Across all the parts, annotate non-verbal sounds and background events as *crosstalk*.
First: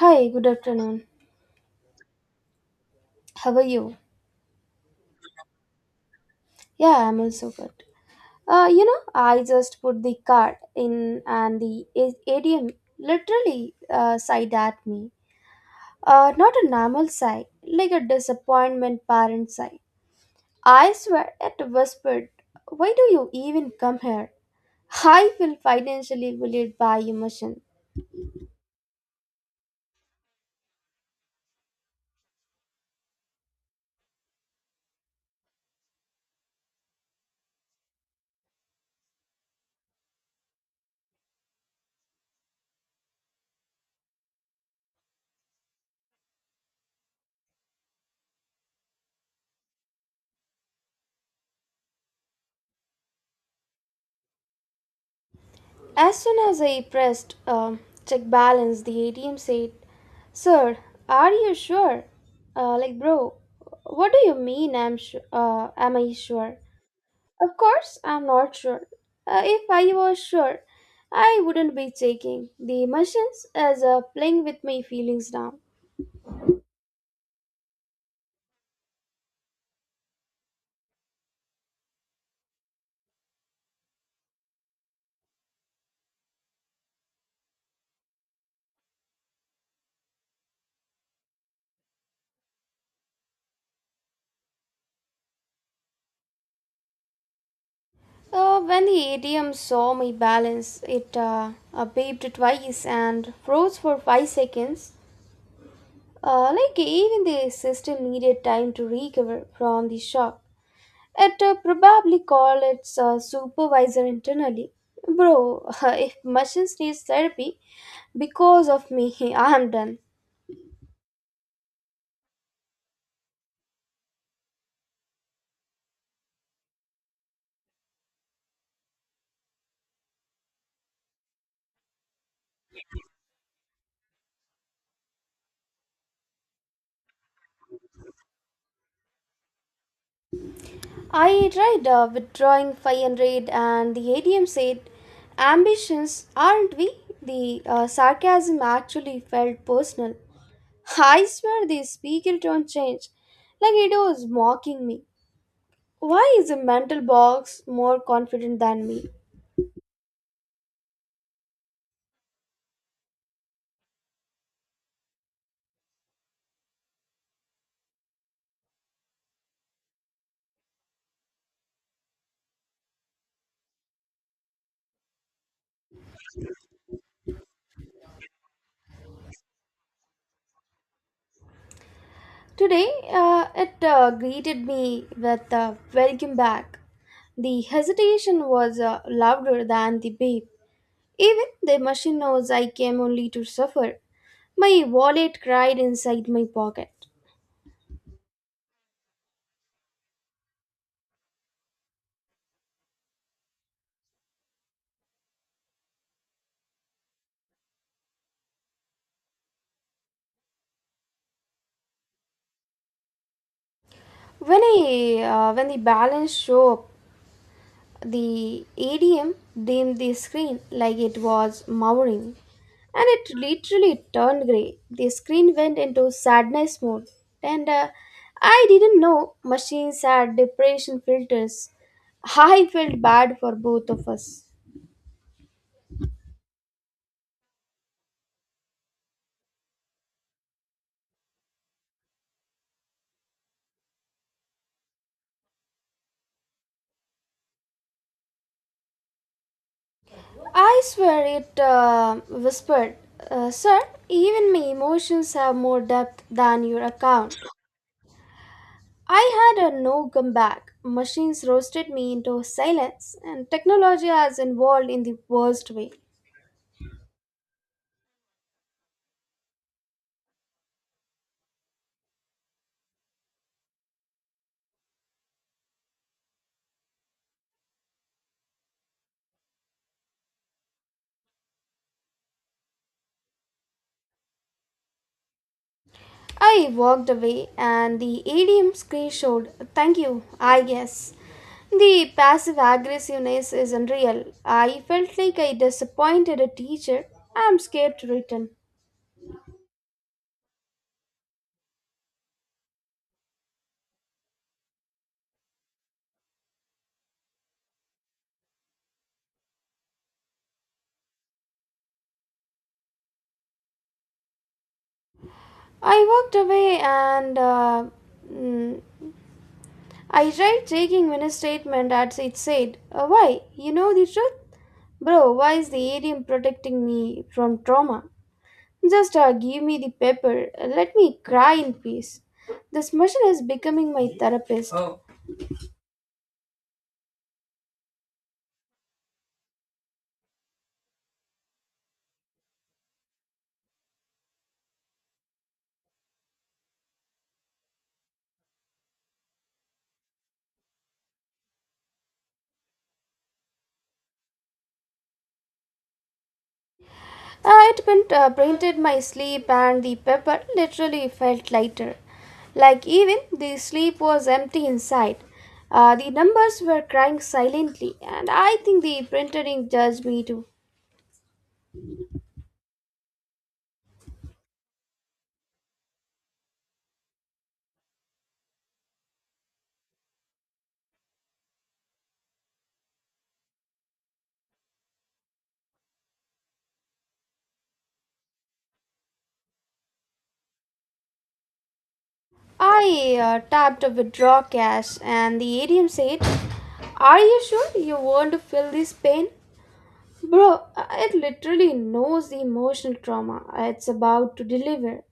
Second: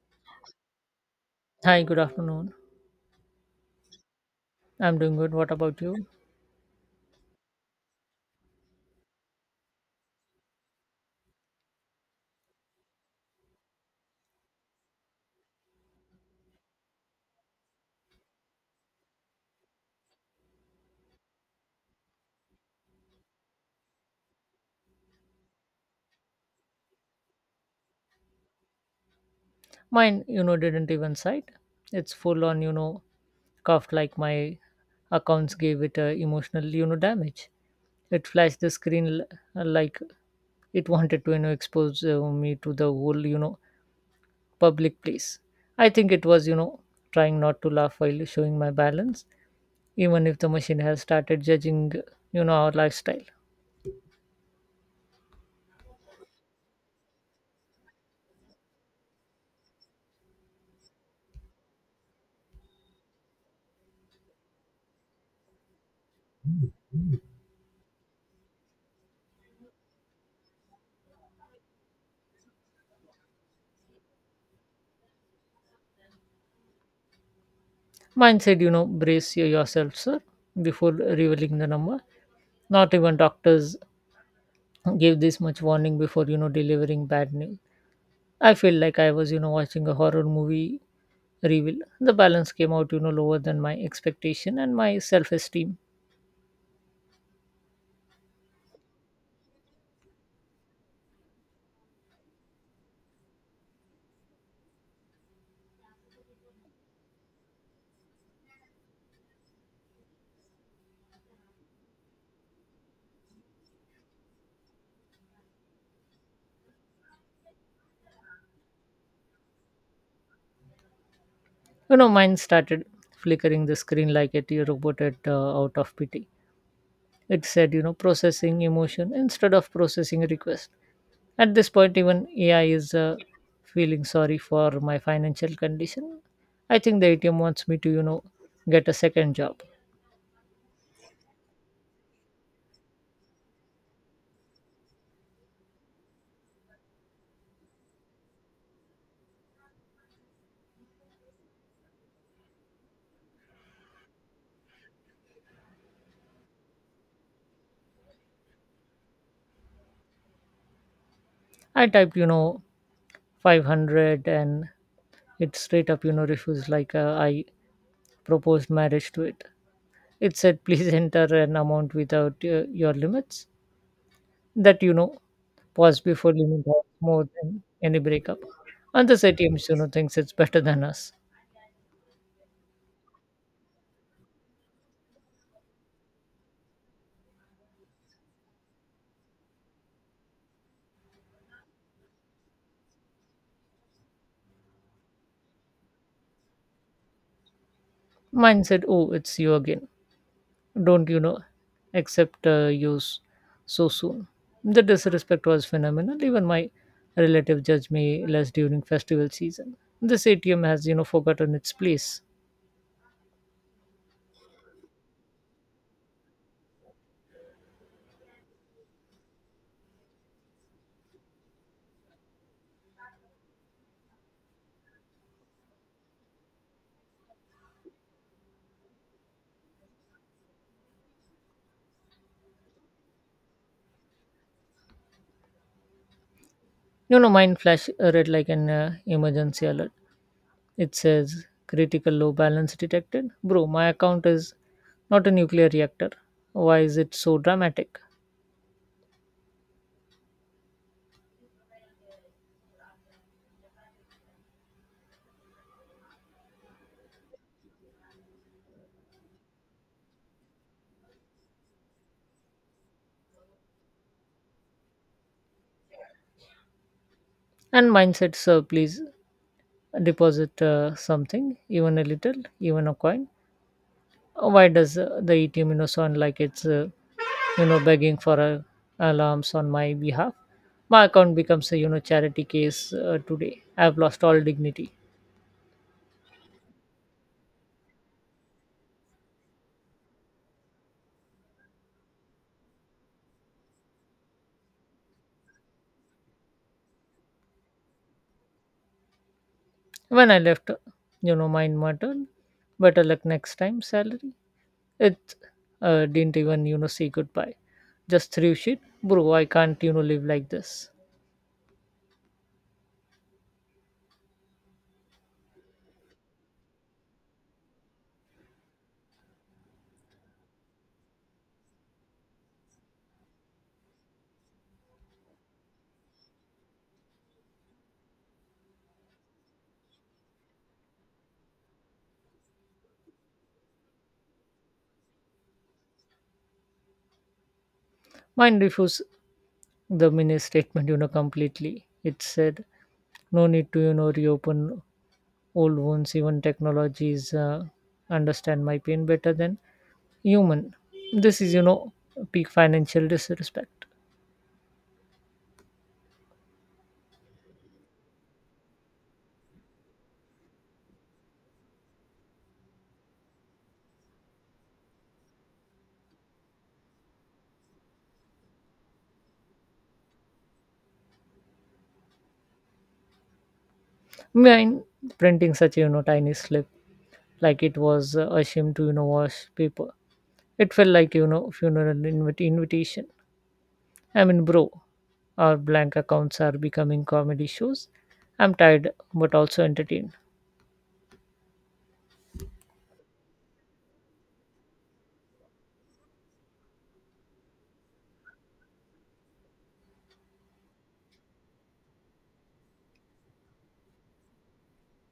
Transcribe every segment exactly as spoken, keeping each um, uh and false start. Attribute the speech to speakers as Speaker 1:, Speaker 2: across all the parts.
Speaker 1: Hi, good afternoon.
Speaker 2: Hi, good afternoon.
Speaker 1: How are you?
Speaker 2: I'm doing good. What about you?
Speaker 1: Yeah, I'm also good. Uh, you know, I just put the card in and the A- ATM literally uh, sighed at me. Uh, not a normal sigh, like a disappointment parent sigh. I swear it whispered, "Why do you even come here?" I feel financially bullied by emotion.
Speaker 2: Mine, you know, didn't even cite. It's full on, you know, cuffed like my accounts gave it a emotional, you know, damage. It flashed the screen l- like it wanted to, you know, expose uh, me to the whole, you know, public place. I think it was, you know, trying not to laugh while showing my balance, even if the machine has started judging, you know, our lifestyle.
Speaker 1: As soon as I pressed um check balance, the A T M said, "Sir, are you sure?" Uh, like, bro, what do you mean I'm sure? Uh, am I sure? Of course, I'm not sure. Uh, if I was sure, I wouldn't be taking the emotions as uh, playing with my feelings now.
Speaker 2: Mine said, you know, brace yourself, sir, before revealing the number. Not even doctors gave this much warning before, you know, delivering bad news. I feel like I was, you know, watching a horror movie reveal. The balance came out, you know, lower than my expectation and my self esteem.
Speaker 1: Uh, when the A T M saw my balance, it uh, uh, beeped twice and froze for five seconds. Uh, like even the system needed time to recover from the shock. It uh, probably called its uh, supervisor internally. Bro, *laughs* if machines needs therapy because of me, *laughs* I am done.
Speaker 2: You know, mine started flickering the screen like a robot at, uh, out of pity. It said, you know, processing emotion instead of processing request. At this point, even A I is uh, feeling sorry for my financial condition. I think the A T M wants me to, you know, get a second job.
Speaker 1: I tried uh, withdrawing five hundred and the A D M said, "Ambitions, aren't we?" The uh, sarcasm actually felt personal. I swear the speaker tone changed, like it was mocking me. Why is a mental box more confident than me?
Speaker 2: I typed, you know, five hundred and it straight up, you know, refused like uh, I proposed marriage to it. It said, please *laughs* enter an amount without uh, your limits. That, you know, pause before limit has more than any breakup. And this A T M, you know, thinks it's better than us.
Speaker 1: Today, uh, it uh, greeted me with, "Uh, welcome back." The hesitation was uh, louder than the beep. Even the machine knows I came only to suffer. My wallet cried inside my pocket.
Speaker 2: Mine said, Oh, it's you again. Don't you know? Accept uh, you s- so soon. The disrespect was phenomenal. Even my relative judged me less during festival season. This A T M has, you know, forgotten its place.
Speaker 1: When I, uh, when the balance show up, the A D M dimmed the screen like it was mowering, and it literally turned grey. The screen went into sadness mode, and uh, I didn't know machines had depression filters. *laughs* I felt bad for both of us.
Speaker 2: You know, mine flash uh, red like an uh, emergency alert. It says critical low balance detected. Bro, my account is not a nuclear reactor. Why is it so dramatic?
Speaker 1: I swear it uh, whispered, uh, "Sir, even my emotions have more depth than your account." I had a no comeback. Machines roasted me into silence, and technology has evolved in the worst way.
Speaker 2: And mine said, Sir, please deposit uh, something, even a little, even a coin. Why does uh, the A T M you know sound like it's uh, you know begging for uh, alarms on my behalf? My account becomes a you know charity case uh, today. I've lost all dignity.
Speaker 1: I walked away, and the A D M screen showed, "Thank you, I guess." The passive aggressiveness is unreal. I felt like I disappointed a teacher. I'm scared to return.
Speaker 2: When I left, uh, you know mine muttered, better luck next time. Salary. It uh, didn't even you know say goodbye. Just threw shit, bro. I can't you know live like this.
Speaker 1: I walked away, and uh, mm, I tried taking Minnie's statement as it said, "Uh, why? You know the truth?" Bro, why is the A D M protecting me from trauma? Just uh, give me the paper. uh, Let me cry in peace. This machine is becoming my therapist. Oh.
Speaker 2: Mine refused the mini statement you know completely. It said no need to you know reopen old wounds, even technologies uh, understand my pain better than human. This is, you know, peak financial disrespect.
Speaker 1: Uh, it print, uh, printed my sleep, and the paper literally felt lighter. Like even the sleep was empty inside. Uh, the numbers were crying silently, and I think the printer ink judged me too.
Speaker 2: Mine printing such a, you know, tiny slip like it was uh, a shame to, you know, wash paper. It felt like, you know, funeral invit- invitation. I mean, bro, our blank accounts are becoming comedy shows. I'm tired but also entertained.
Speaker 1: I uh, tapped a withdraw cash and the A T M said, "Are you sure you want to feel this pain?" Bro, uh, it literally knows the emotional trauma it's about to deliver.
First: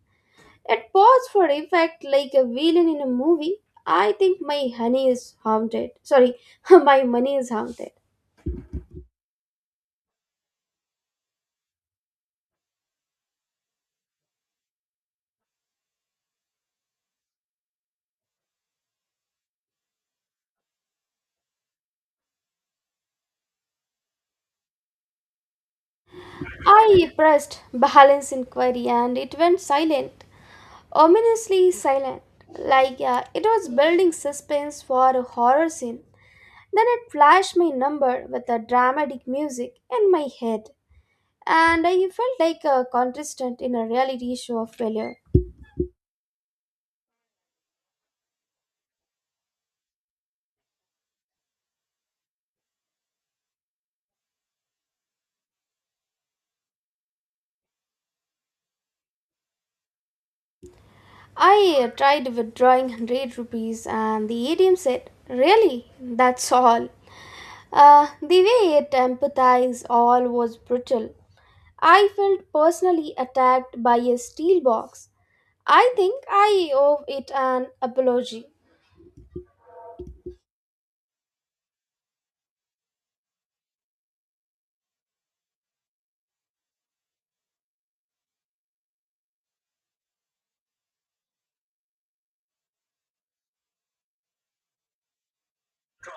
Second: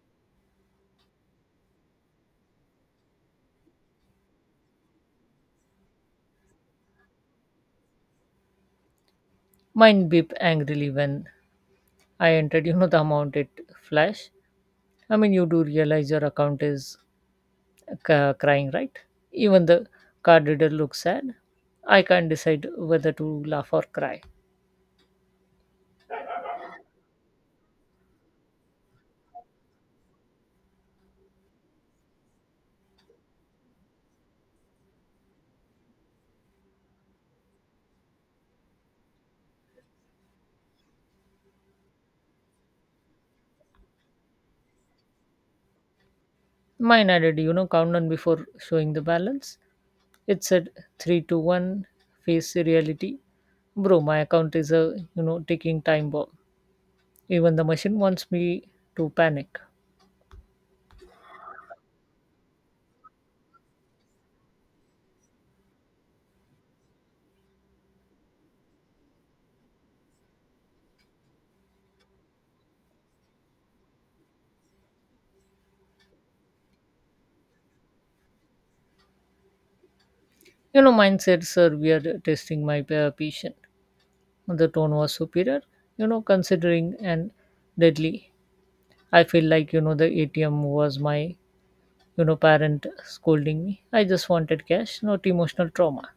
Speaker 1: It paused for effect like a villain in a movie. I think my honey is haunted. Sorry, *laughs* my money is haunted.
Speaker 2: Mine beep angrily when I entered, you know, the amount it flashed. I mean, you do realize your account is ca- crying, right? Even the card reader looks sad. I can't decide whether to laugh or cry.
Speaker 1: I pressed balance inquiry and it went silent, ominously silent, like uh, it was building suspense for a horror scene. Then it flashed my number with a dramatic music in my head, and I felt like a contestant in a reality show of failure.
Speaker 2: Mine added, you know, countdown before showing the balance. It said three to one, face reality. Bro, my account is a, you know, ticking time bomb. Even the machine wants me to panic.
Speaker 1: I uh, tried withdrawing one hundred rupees, and the A T M said, "Really? That's all." Uh, the way it empathized all was brutal. I felt personally attacked by a steel box. I think I owe it an apology.
Speaker 2: You know, mine said, sir, we are testing my pa- patient. The tone was superior, you know, considering and deadly. I feel like, you know, the A T M was my you know, parent scolding me. I just wanted cash, not emotional trauma.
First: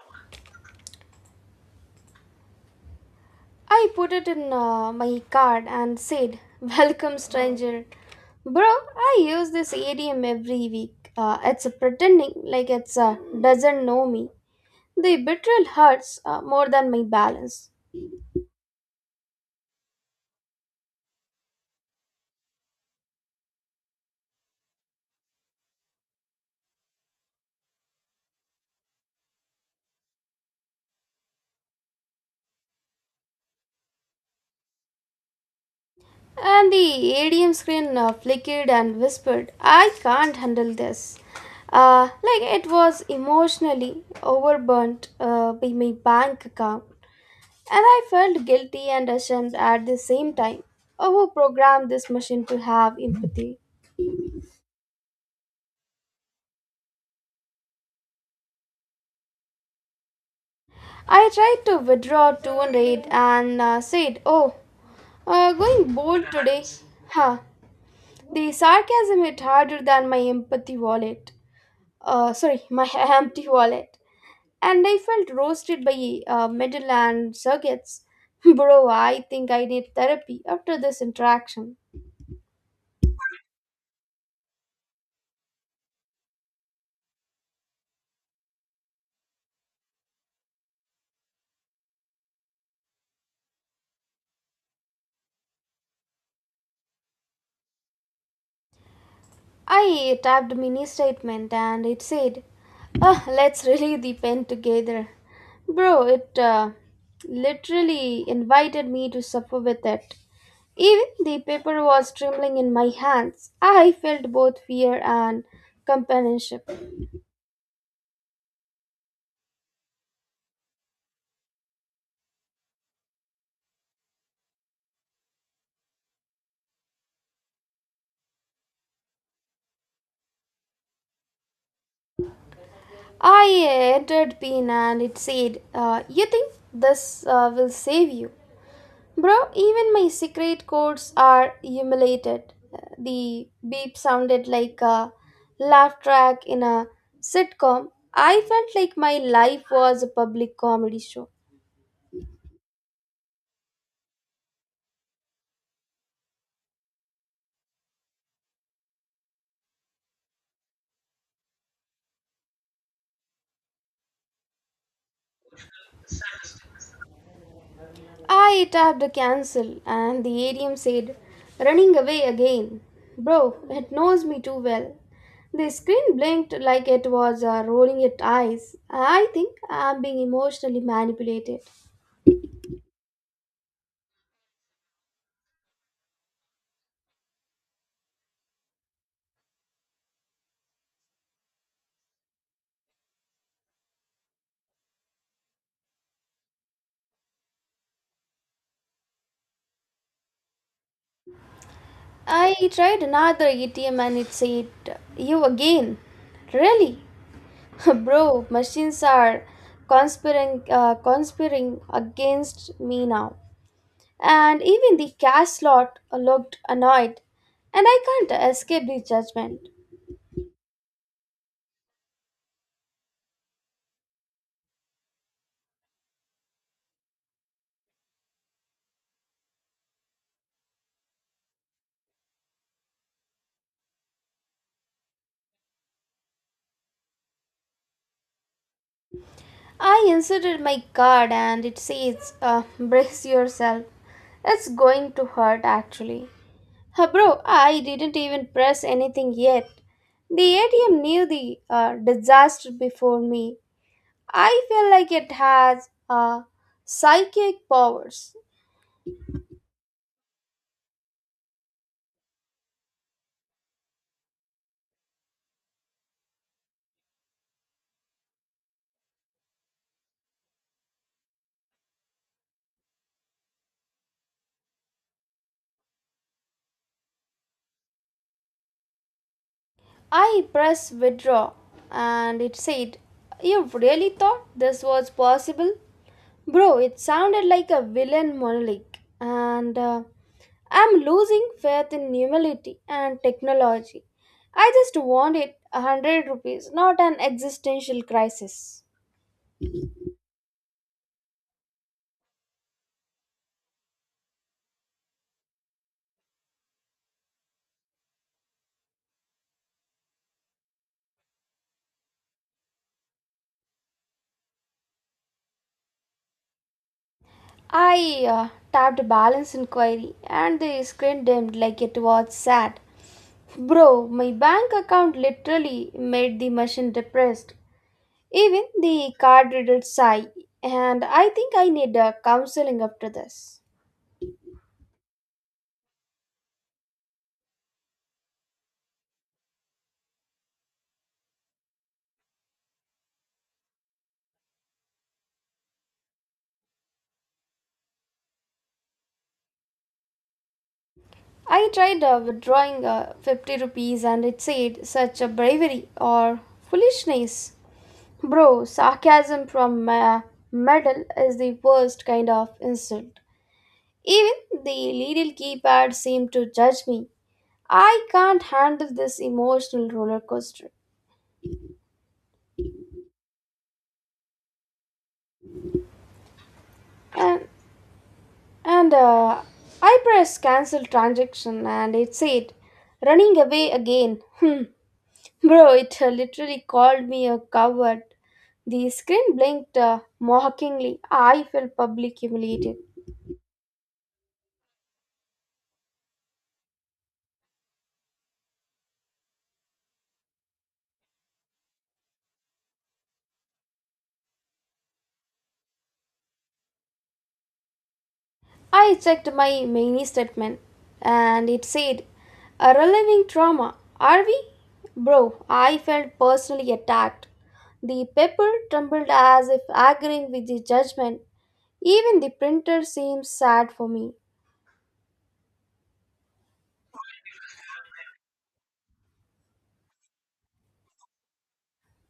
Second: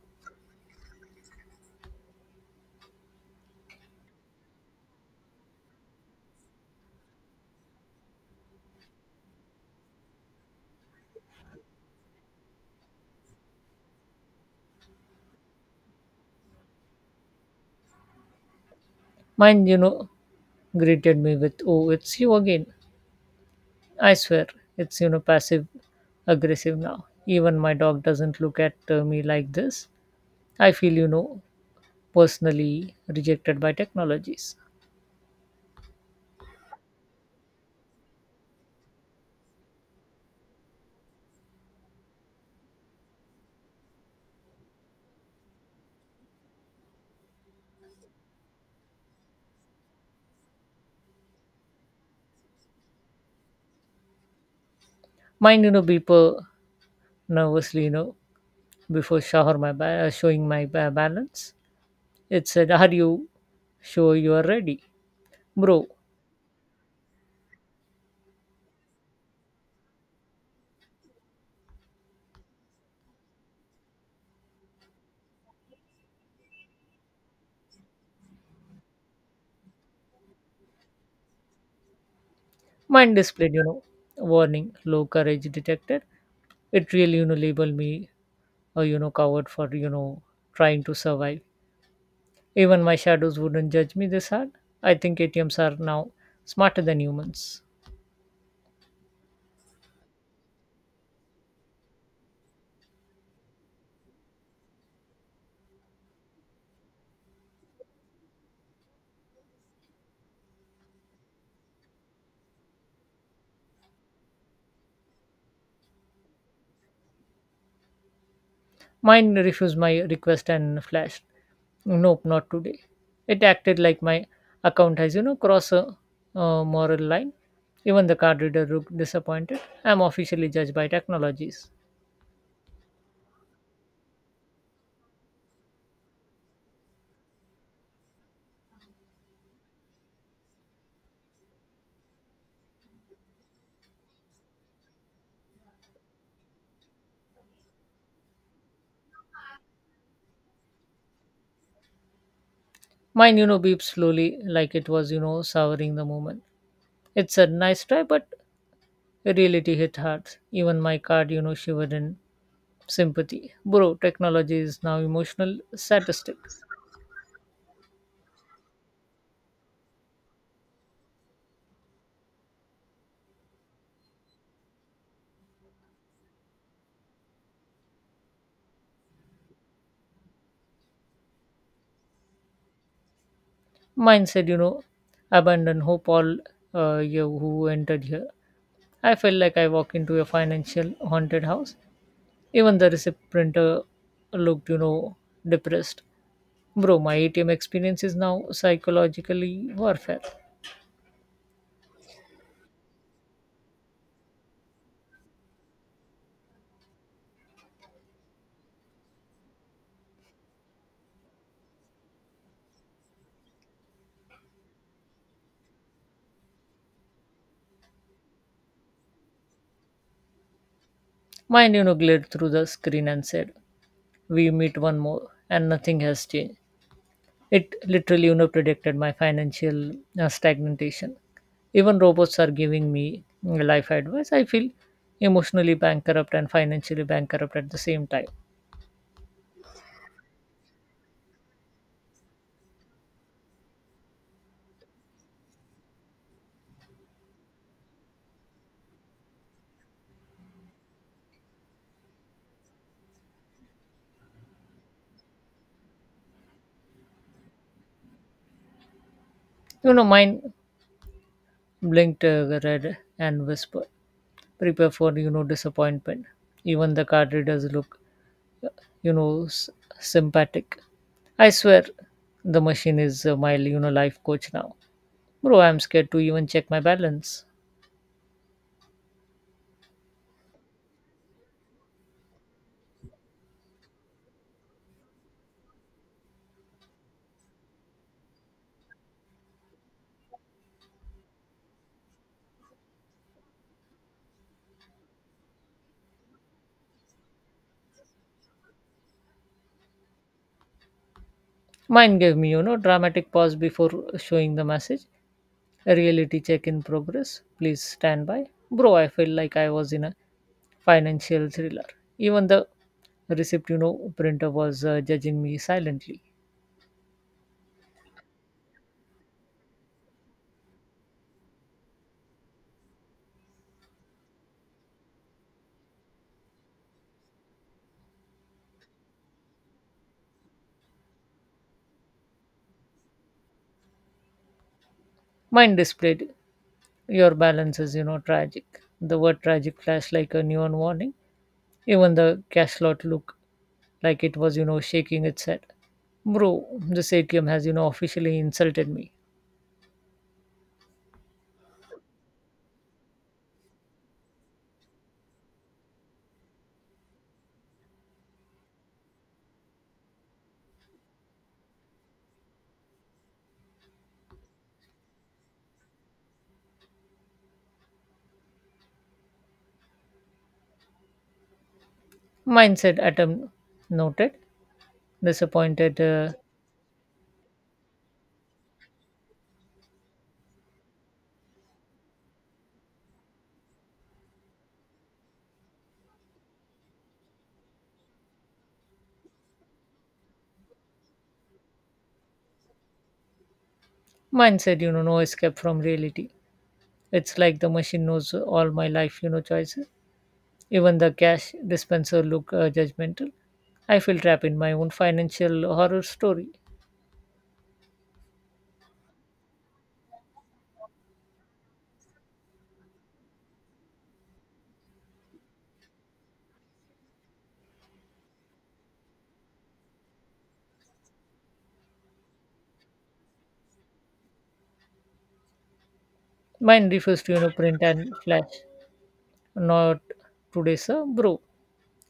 Speaker 1: I put it in uh, my card and said, "Welcome, stranger." Bro, I use this idiom every week. Uh, it's pretending like it's uh, doesn't know me. The betrayal hurts uh, more than my balance.
Speaker 2: Mine, you know, greeted me with, oh, it's you again. I swear, it's, you know, passive aggressive now. Even my dog doesn't look at uh, me like this. I feel, you know, personally rejected by technologies.
Speaker 1: And the A D M screen uh, flickered and whispered, "I can't handle this." Uh, like it was emotionally overburnt uh, by my bank account. And I felt guilty and ashamed at the same time. Oh, who programmed this machine to have empathy?
Speaker 2: Mine, you know, beeper nervously, you know, before shower my ba- uh, showing my ba-
Speaker 1: I
Speaker 2: balance.
Speaker 1: tried to withdraw
Speaker 2: It said, "Are
Speaker 1: two hundred
Speaker 2: you
Speaker 1: and uh,
Speaker 2: sure
Speaker 1: said,
Speaker 2: you are
Speaker 1: "Oh,
Speaker 2: ready,
Speaker 1: uh,
Speaker 2: bro?"
Speaker 1: going bold today." Huh. The sarcasm hit harder than my empathy wallet. Uh, sorry, my *laughs* empty wallet. And I felt roasted by uh, middle and circuits. *laughs* Bro, I think I need therapy after this interaction.
Speaker 2: Mine displayed, you know, warning, low courage detected. It really, you know, labeled me a, you know, coward for, you know, trying to survive. Even my shadows wouldn't judge me this hard. I think A T Ms are now smarter than humans.
Speaker 1: I typed mini statement and it said, "Ah, let's really *laughs* the pen together." Bro, it uh, literally invited me to supper with it. Even the paper was trembling in my hands. I felt both fear and companionship.
Speaker 2: Mine refused my request and flashed. Nope, not today. It acted like my account has, you know, crossed a uh, moral line. Even the card reader looked disappointed. I'm officially judged by technologies.
Speaker 1: I entered PIN and it said, "Uh, you think this uh, will save you?" Bro, even my secret codes are emulated. The beep sounded like a laugh track in a sitcom. I felt like my life was a public comedy show.
Speaker 2: Mine, you know, beeped slowly like it was, you know, souring the moment. It's a nice try, but reality hit hard. Even my card, you know, shivered in sympathy. Bro, technology is now emotional statistic.
Speaker 1: I tapped the cancel and the A D M said, "Running away again." Bro, it knows me too well. The screen blinked like it was uh, rolling its eyes. I think I'm being emotionally manipulated.
Speaker 2: Mine said, you know, abandon hope all uh, you who entered here. I felt like I walked into a financial haunted house. Even the receipt printer looked, you know, depressed. Bro, my A T M experience is now psychologically warfare.
Speaker 1: I tried another A T M and it said, "You again? Really?" *laughs* Bro, machines are conspiring, uh, conspiring against me now. And even the cash slot looked annoyed, and I can't escape the judgment.
Speaker 2: Mine, you know, glared through the screen and said, we meet one more, and nothing has changed. It literally you know, predicted my financial uh, stagnation. Even robots are giving me mm, life advice. I feel emotionally bankrupt and financially bankrupt at the same time.
Speaker 1: I inserted my card and it says, "Uh, brace yourself. It's going to hurt actually." Uh, bro, I didn't even press anything yet. The A T M knew the uh, disaster before me. I feel like it has uh, psychic powers.
Speaker 2: You know, mine blinked uh, red and whispered, prepare for, you know, disappointment. Even the card readers look, uh, you know, s- sympathetic. I swear the machine is uh, my, you know, life coach now. Bro, I'm scared to even check my balance.
Speaker 1: I press withdraw and it said, "You really thought this was possible?" Bro, it sounded like a villain monologue. And uh, I'm losing faith in humility and technology. I just wanted a hundred rupees, not an existential crisis.
Speaker 2: Mine gave me, you know, dramatic pause before showing the message. A reality check in progress. Please stand by. Bro, I felt like I was in a financial thriller. Even the receipt, you know, printer was uh, judging me silently.
Speaker 1: I uh, tapped balance inquiry and the screen dimmed like it was sad. Bro, my bank account literally made the machine depressed. Even the card reader sigh, and I think I need uh, counseling after this.
Speaker 2: Mine displayed your balance is, you know, tragic. The word tragic flashed like a neon warning. Even the cash slot looked like it was, you know, shaking its head. Bro, this A T M has, you know, officially insulted me.
Speaker 1: I tried uh, withdrawing uh, fifty rupees and it said, "Such a bravery or foolishness." Bro, sarcasm from uh, metal is the worst kind of insult. Even the little keypad seemed to judge me. I can't handle this emotional roller coaster.
Speaker 2: Mindset attempt noted. Disappointed uh,
Speaker 1: And And uh, I pressed cancel transaction and it said, "Running away again." Hmm. Bro, it uh, literally called me a coward. The screen blinked uh, mockingly. I felt publicly humiliated.
Speaker 2: mindset, you know, no escape from reality. It's like the machine knows all my life, you know, choices. Even the cash dispenser look uh, judgmental. I feel trapped in my own financial horror story.
Speaker 1: I checked my mini statement and it said, "A reliving trauma, are we?" Bro, I felt personally attacked. The paper trembled as if agreeing with the judgment. Even the printer seemed sad for me.
Speaker 2: Mine refused to, you know, print and flash. Not today, sir, bro.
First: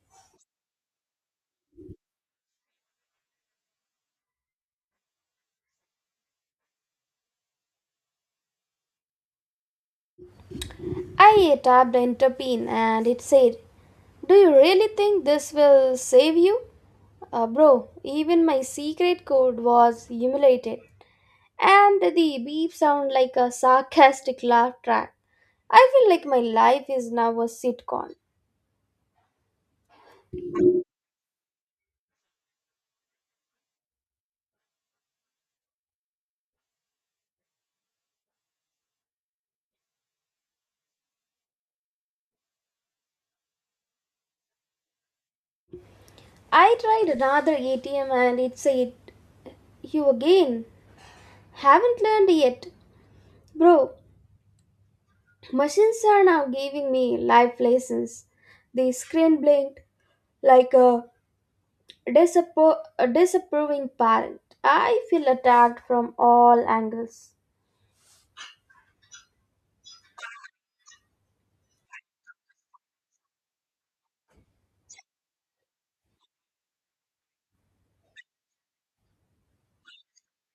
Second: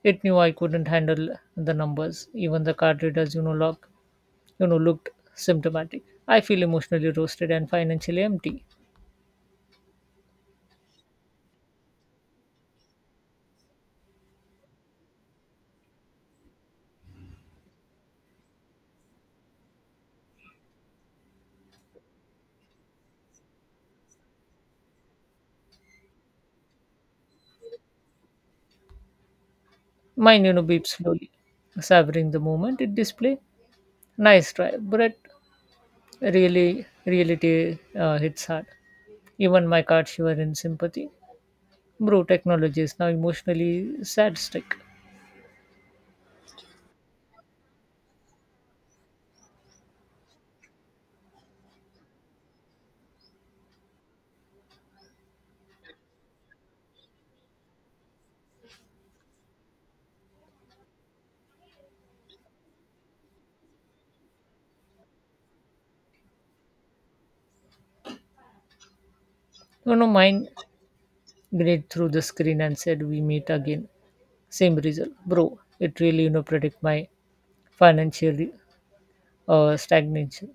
Speaker 2: It knew I couldn't handle the numbers. Even the card readers, you know, look, you know, looked symptomatic. I feel emotionally roasted and financially empty.
Speaker 1: I tapped enter pin and it said, "Do you really think this will save you?" Uh, bro, even my secret code was humiliated. And the beep sound like a sarcastic laugh track. I feel like my life is now a sitcom.
Speaker 2: Mine, you know, beeps slowly, savoring the moment it display. Nice try, but really, reality uh, hits hard. Even my card shiver in sympathy. Bro, technology is now emotionally sad stick.
Speaker 1: I tried another A T M and it said, "You again. Haven't learned yet." Bro, machines are now giving me life lessons. The screen blinked like a, disappro- a disapproving parent. I feel attacked from all angles.
Speaker 2: You know, mine grade through the screen and said we meet again. Same result, bro. It really, you know, predict my financial uh, stagnation.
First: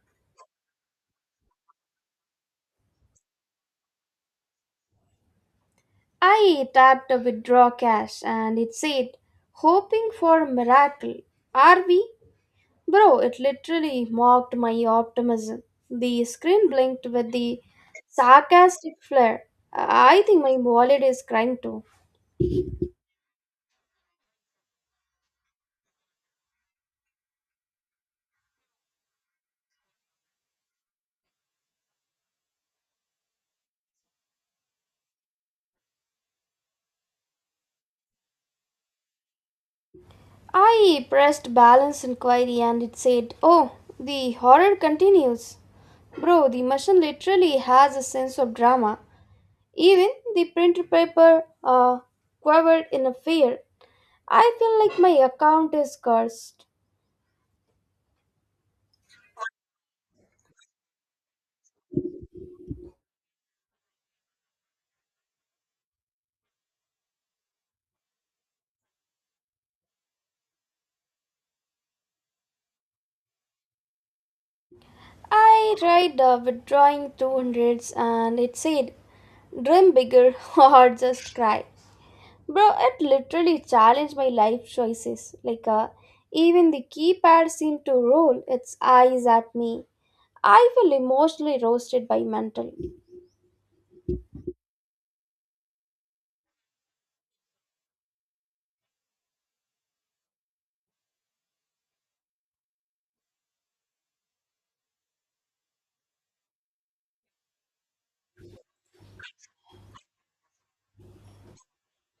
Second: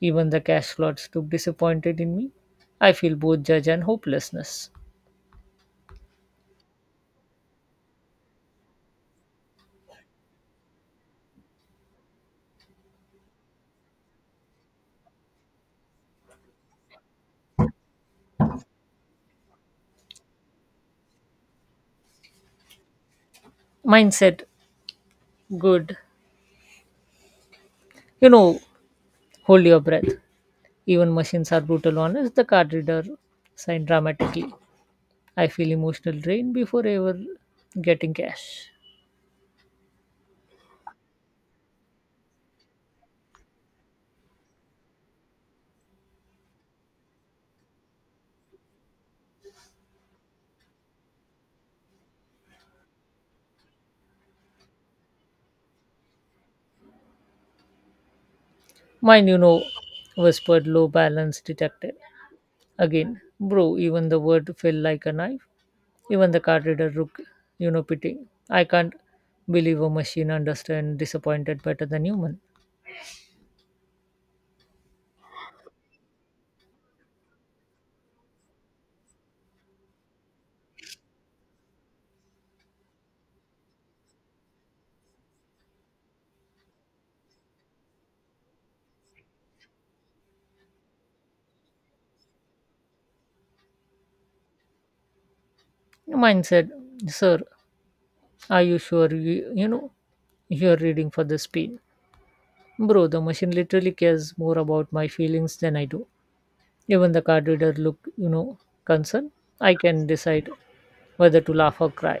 Speaker 2: Even the cash slots look disappointed in me. I feel both judge and hopelessness.
Speaker 1: I tapped a withdraw cash and it said, "Hoping for a miracle, are we?" Bro, it literally mocked my optimism. The screen blinked with the sarcastic flair. I think my wallet is crying too.
Speaker 2: Mindset good. you know Hold your breath. Even machines are brutal honest, the card reader sighed dramatically. I feel emotional drain before ever getting cash.
Speaker 1: I pressed balance inquiry and it said, "Oh, the horror continues." Bro, the machine literally has a sense of drama. Even the printer paper uh, quivered in a fear. I feel like my account is cursed.
Speaker 2: Mine, you know, whispered low balance detective. Again, bro, even the word fell like a knife. Even the card reader looked, you know, pitying. I can't believe a machine understand disappointed better than human.
Speaker 1: I tried uh, withdrawing two hundreds and it said, "Dream bigger *laughs* or just cry." Bro, it literally challenged my life choices. Like, uh, even the keypad seemed to roll its eyes at me. I feel emotionally roasted by mental.
Speaker 2: Mine said, sir, are you sure you, you know, you're reading for the speed? Bro, the machine literally cares more about my feelings than I do. Even the card reader look, you know, concerned. I can decide whether to laugh or cry.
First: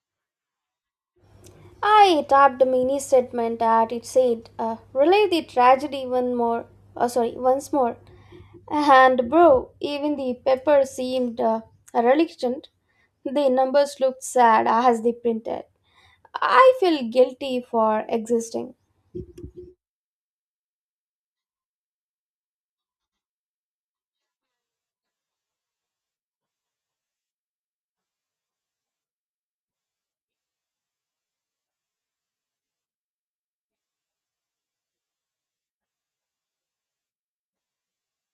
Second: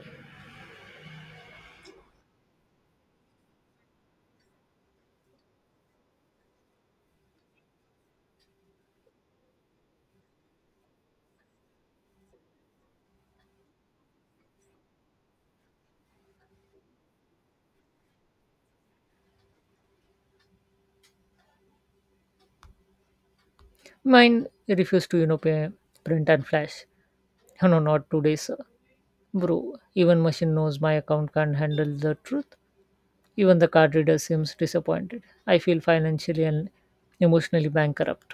Speaker 1: I tapped a mini statement that it said, "Uh, relive the tragedy one more, oh, sorry, once more." And bro, even the paper seemed uh, reluctant. The numbers looked sad as they printed. I feel guilty for existing.
Speaker 2: Mine refused to, you know, pay, print and flash. No, not today, sir. Bro, even machine knows my account can't handle the truth. Even the card reader seems disappointed. I feel financially and emotionally bankrupt.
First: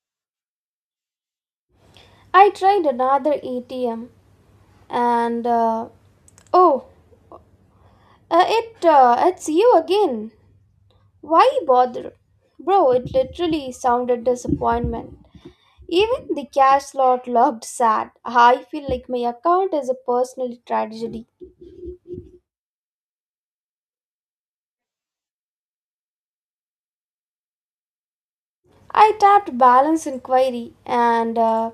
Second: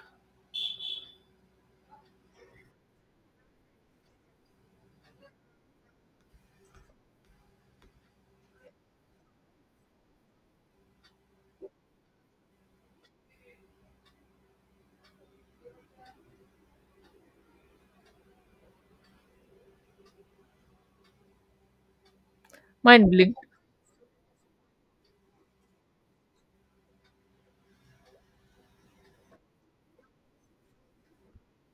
Speaker 1: I tried another A T M and uh, oh, uh, it uh, it's you again. Why bother? Bro, it literally sounded disappointment. Even the cash slot looked sad. I feel like my account is a personal tragedy.
Speaker 2: Mine blinked,
Speaker 1: I tapped balance inquiry and uh,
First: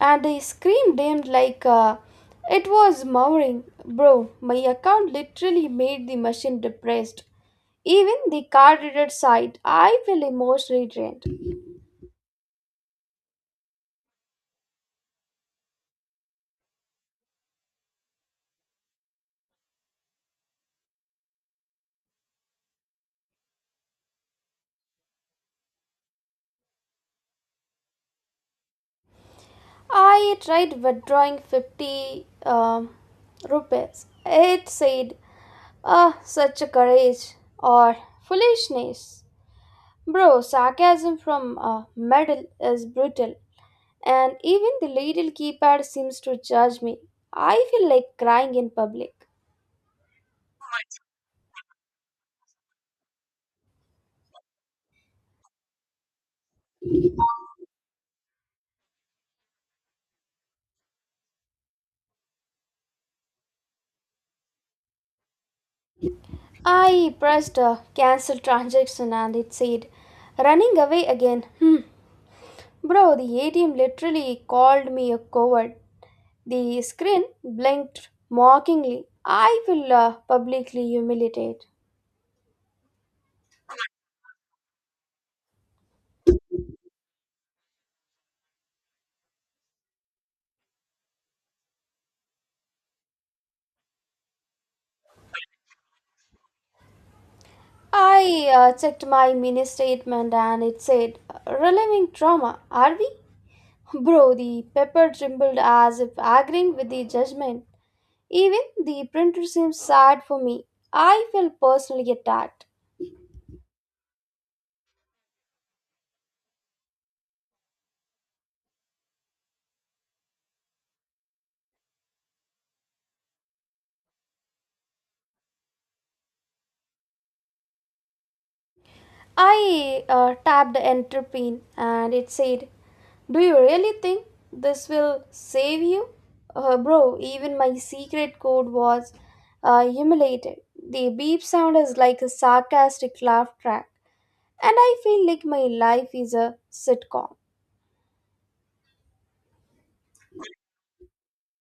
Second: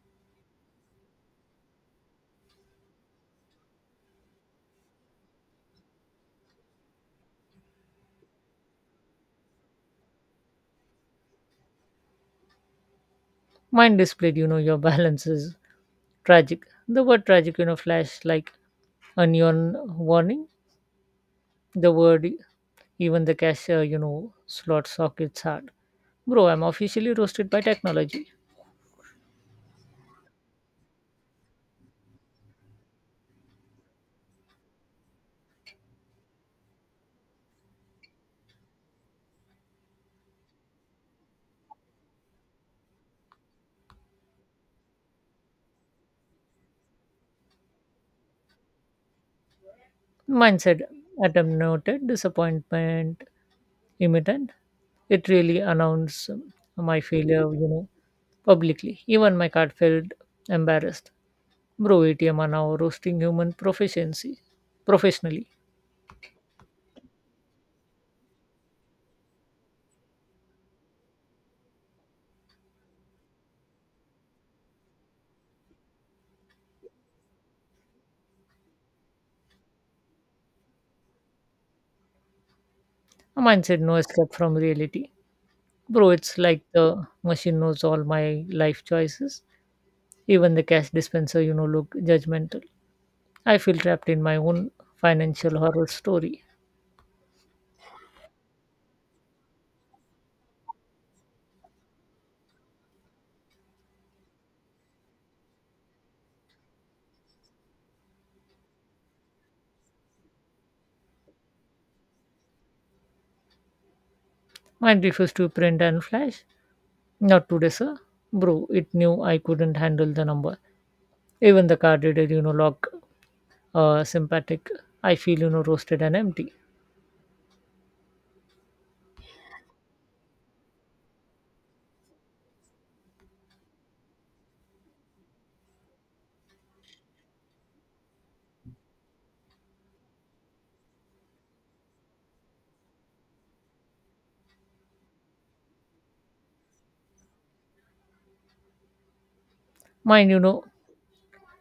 Speaker 1: and I screamed aimed like uh, it was mowering. Bro, my account literally made the machine depressed. Even the card reader side, I feel emotionally drained.
Speaker 2: mine displayed, you know, your *laughs* balance is tragic. The word tragic, you know, flashed like a neon warning. The word, even the cashier, you know, slot sockets hard. Bro, I'm officially roasted by technology.
Speaker 1: I tried withdrawing fifty um rupees. It said, "Ah, such a courage or foolishness." Bro, sarcasm from a medal is brutal, and even the little keypad seems to judge me. I feel like crying in public.
Speaker 2: Mindset, atom noted, disappointment, imminent. It really announced my failure, you know, publicly. Even my card felt embarrassed. Bro, A T M are now roasting human proficiency professionally.
Speaker 1: I pressed a cancel transaction and it said, "Running away again." Hmm. Bro, the A T M literally called me a coward. The screen blinked mockingly. I feel uh, publicly humiliated.
Speaker 2: A mindset no escape from reality. Bro, it's like the machine knows all my life choices. Even the cash dispenser, you know, look judgmental. I feel trapped in my own financial horror story.
Speaker 1: I uh, checked my mini statement and it said, "Reliving trauma, are we?" Bro, the paper trembled as if agreeing with the judgment. Even the printer seemed sad for me. I felt personally attacked.
Speaker 2: Mine refused to print and flash. Not today, sir. Bro, it knew I couldn't handle the number. Even the card did, you know, lock uh, sympathetic. I feel, you know, roasted and empty.
Speaker 1: I uh, tapped enter pin and it said, "Do you really think this will save you?" Uh, bro, even my secret code was uh, humiliated. The beep sound is like a sarcastic laugh track, and I feel like my life is a sitcom.
Speaker 2: Mine, you know,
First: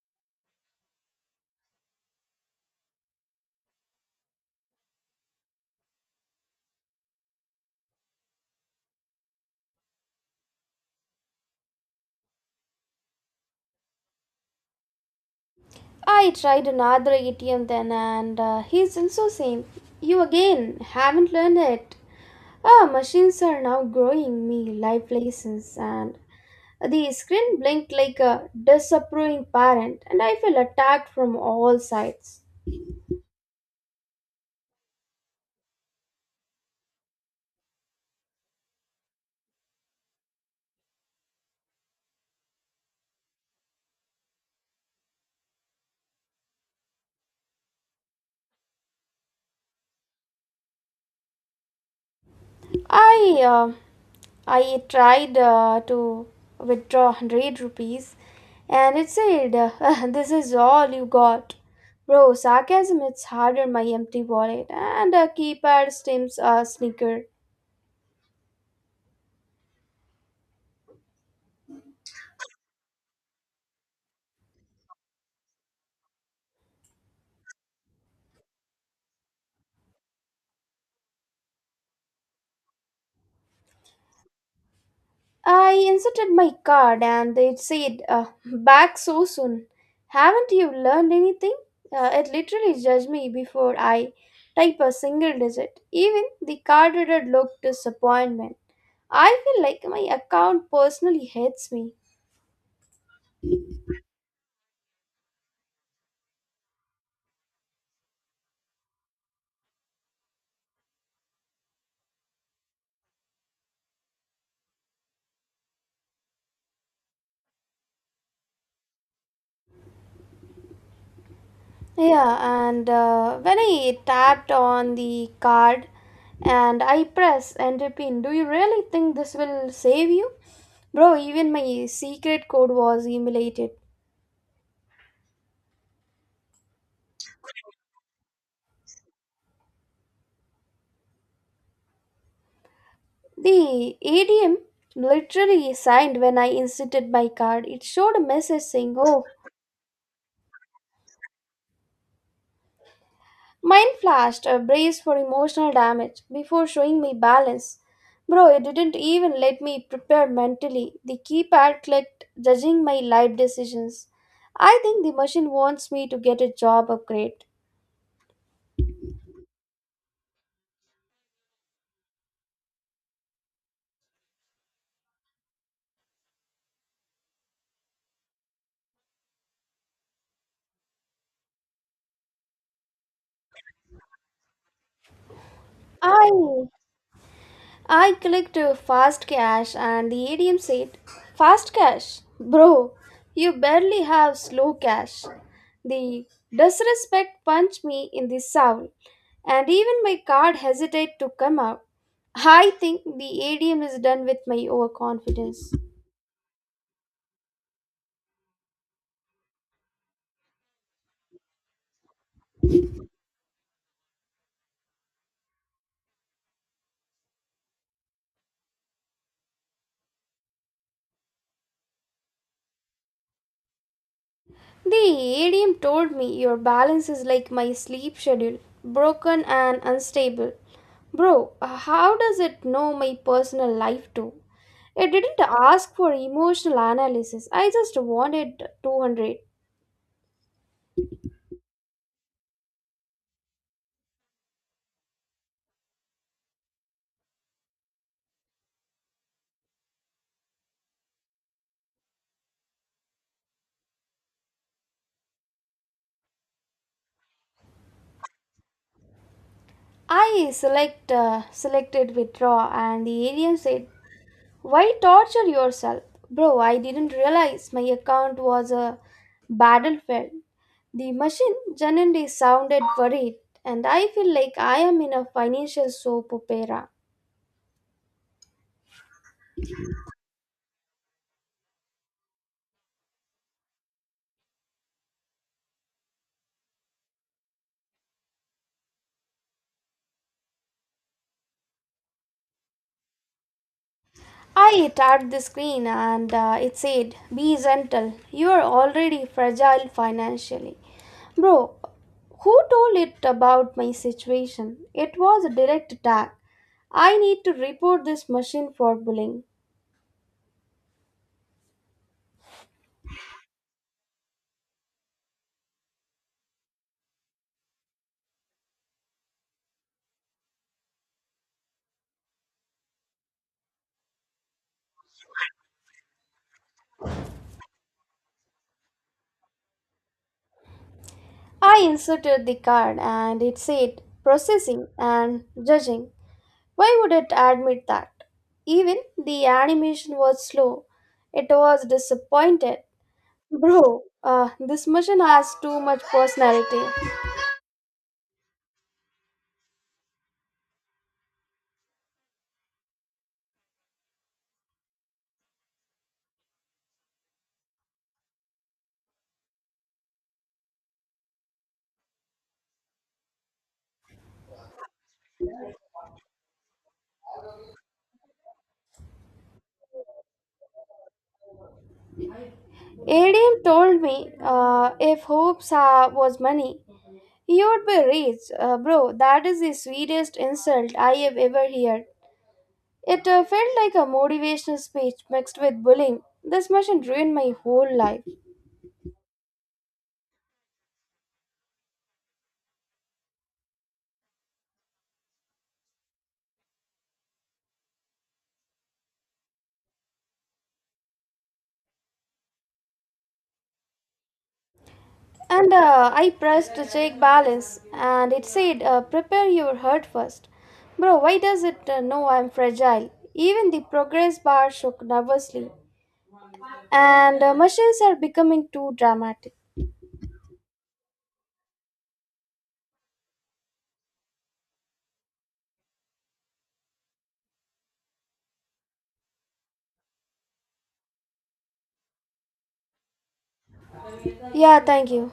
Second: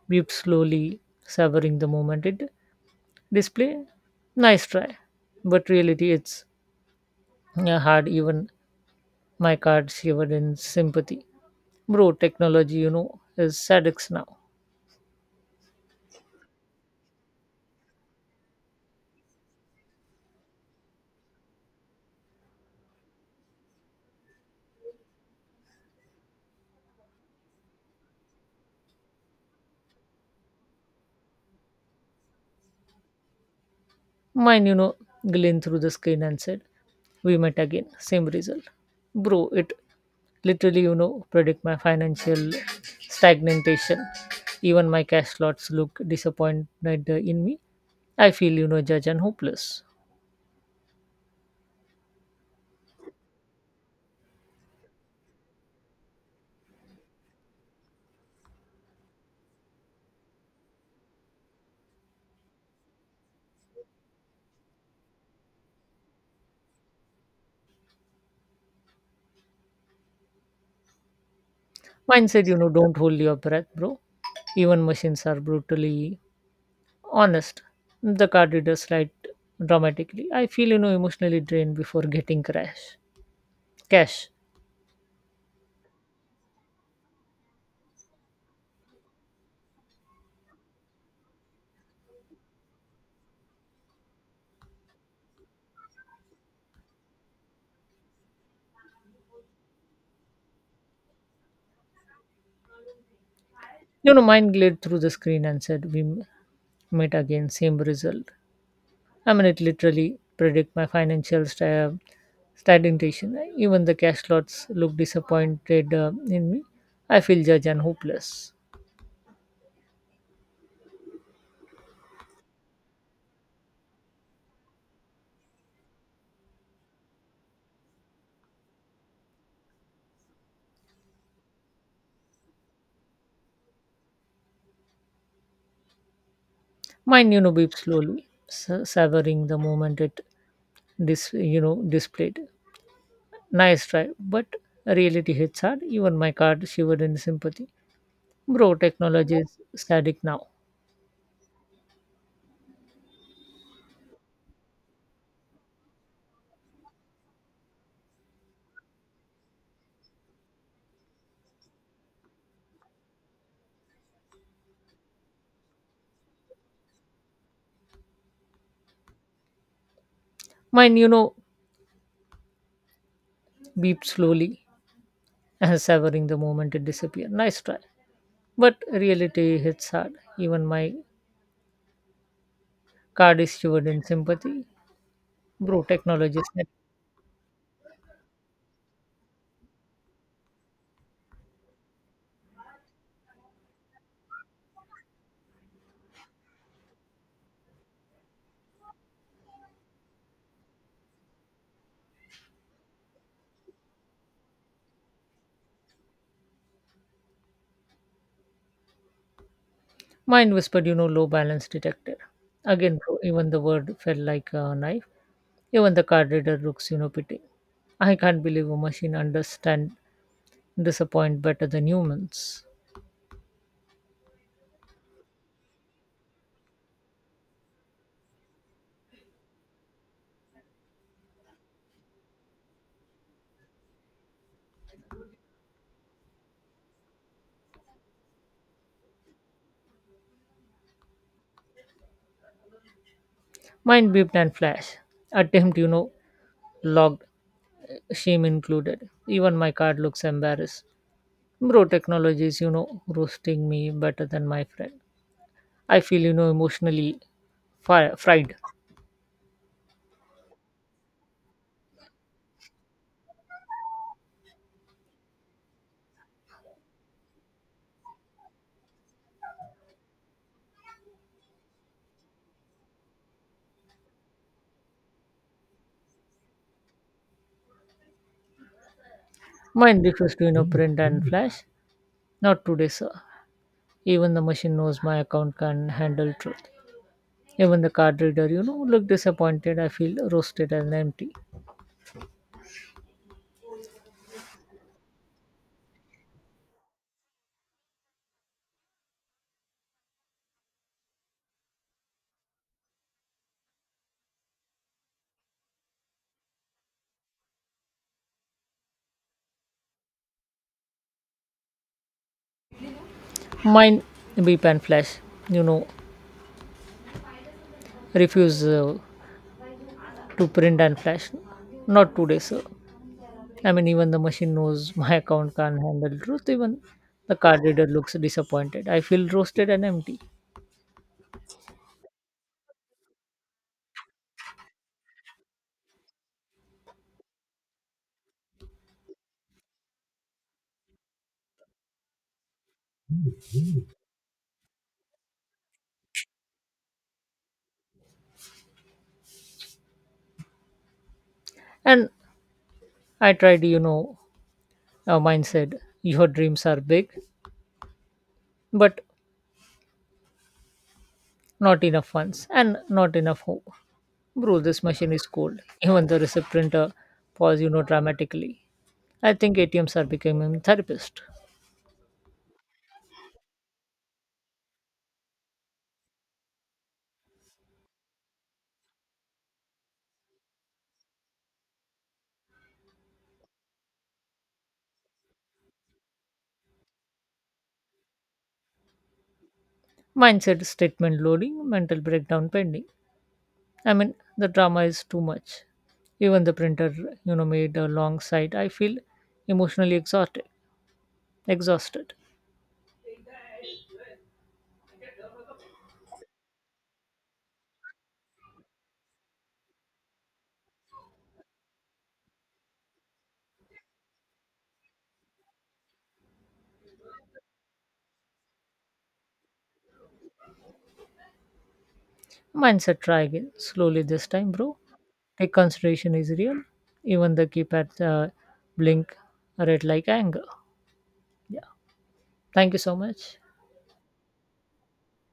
Speaker 2: beeped slowly, savoring the moment it display. Nice try. But reality, it's uh, hard. Even my card shivered in sympathy. Bro, technology, you know, is sadix now.
Speaker 1: I tried another A T M then, and uh, he's also same. "You again, haven't learned it." Ah, machines are now growing me life lessons, and the screen blinked like a disapproving parent, and I feel attacked from all sides.
Speaker 2: Mine, you know, gleamed through the screen and said, we met again, same result. Bro, it literally, you know, predict my financial stagnation. Even my cash slots look disappointed in me. I feel, you know, judged and hopeless.
Speaker 1: I uh, I tried uh, to withdraw one hundred rupees and it said, *laughs* "This is all you got." Bro, sarcasm hits hard on my empty wallet and a keypad stems a sneaker.
Speaker 2: Mine said, you know, don't hold your breath, bro. Even machines are brutally honest. The card reader slide dramatically. I feel, you know, emotionally drained before getting crash. Cash.
Speaker 1: I inserted my card and it said, "Uh, back so soon. Haven't you learned anything?" Uh, it literally judged me before I type a single digit. Even the card reader looked disappointment. I feel like my account personally hates me.
Speaker 2: You know, mine glared through the screen and said, we m- meet again, same result. I mean, it literally predict my financial sta- stagnation. Even the cash lots look disappointed uh, in me. I feel judged and hopeless.
Speaker 1: Yeah, and uh, when I tapped on the card and I press enter pin, "Do you really think this will save you?" Bro, even my secret code was emulated.
Speaker 2: Mine, you know, beep slowly, sa- savoring the moment it dis- you know, displayed. Nice
Speaker 1: The
Speaker 2: try, but
Speaker 1: A D M
Speaker 2: reality hits
Speaker 1: literally
Speaker 2: hard. Even
Speaker 1: signed
Speaker 2: my
Speaker 1: when I
Speaker 2: card shivered
Speaker 1: inserted
Speaker 2: in
Speaker 1: my card.
Speaker 2: sympathy.
Speaker 1: It showed a message
Speaker 2: Bro,
Speaker 1: saying, "Oh,
Speaker 2: technology is static now.
Speaker 1: mine flashed a brace for emotional damage before showing me balance." Bro, it didn't even let me prepare mentally. The keypad clicked, judging my life decisions. I think the machine wants me to get a job upgrade.
Speaker 2: Mine, you know, beeped slowly, and savoring the moment it disappears. Nice try. But reality hits hard. Even my card is shivered in sympathy. Bro, technology is net.
Speaker 1: I I clicked uh, fast cash and the A T M said, "Fast cash? Bro, you barely have slow cash." The disrespect punched me in the soul, and even my card hesitated to come out. I think the A D M is done with my overconfidence.
Speaker 2: Mind whispered, you know, low balance detected. Again, bro, even the word felt like a knife. Even the card reader looks, you know, pity. I can't believe a machine understand disappoint better than humans.
Speaker 1: The A D M told me, "Your balance is like my sleep schedule, broken and unstable." Bro, how does it know my personal life too? It didn't ask for emotional analysis. I just wanted two hundred.
Speaker 2: Mine beeped and flashed. Attempt, you know, logged, shame included. Even my card looks embarrassed. Bro, technology is, you know, roasting me better than my friend. I feel, you know, emotionally fi- fried.
Speaker 1: I select uh, selected withdraw and the alien said, "Why torture yourself?" Bro, I didn't realize my account was a battlefield. The machine genuinely sounded worried, and I feel like I am in a financial soap opera.
Speaker 2: Mine refers to, you know, print and flash. Not today, sir. Even the machine knows my account can handle truth. Even the card reader, you know, look disappointed. I feel roasted and empty.
Speaker 1: I tapped the screen and uh, it said, "Be gentle, you are already fragile financially." Bro, who told it about my situation? It was a direct attack. I need to report this machine for bullying.
Speaker 2: Mine, beep and flash, you know, refuse uh, to print and flash. Not today, sir. I mean, even the machine knows *laughs* my account can't handle truth. Even the card reader looks disappointed. I feel roasted and empty.
Speaker 1: I inserted the card and it said, "Processing and judging." Why would it admit that? Even the animation was slow. It was disappointed. Bro, uh, this machine has too much personality.
Speaker 2: And I tried, you know, uh, mine said, your dreams are big, but not enough funds and not enough hope. Bro, this machine is cold. Even the receipt printer paused, you know, dramatically. I think A T Ms are becoming therapist.
Speaker 1: Adam told me, uh, "If hopes uh, was money, he would be rich." Uh, bro, that is the sweetest insult I have ever heard. It uh, felt like a motivational speech mixed with bullying. This machine ruined my whole life.
Speaker 2: Mine said, statement loading, mental breakdown pending. I mean, the drama is too much. Even the printer, you know, made a long sight. I feel emotionally exhausted. Exhausted.
Speaker 1: And uh, I pressed the check balance and it said, "Uh, prepare your heart first." Bro, why does it uh, know I'm fragile? Even the progress bar shook nervously. And uh, Machines are becoming too dramatic.
Speaker 2: Mindset, try again. Slowly this time, bro. Take consideration is real. Even the keypad uh, blink red like anger. Yeah. Thank you so much.
Speaker 1: Yeah, thank you.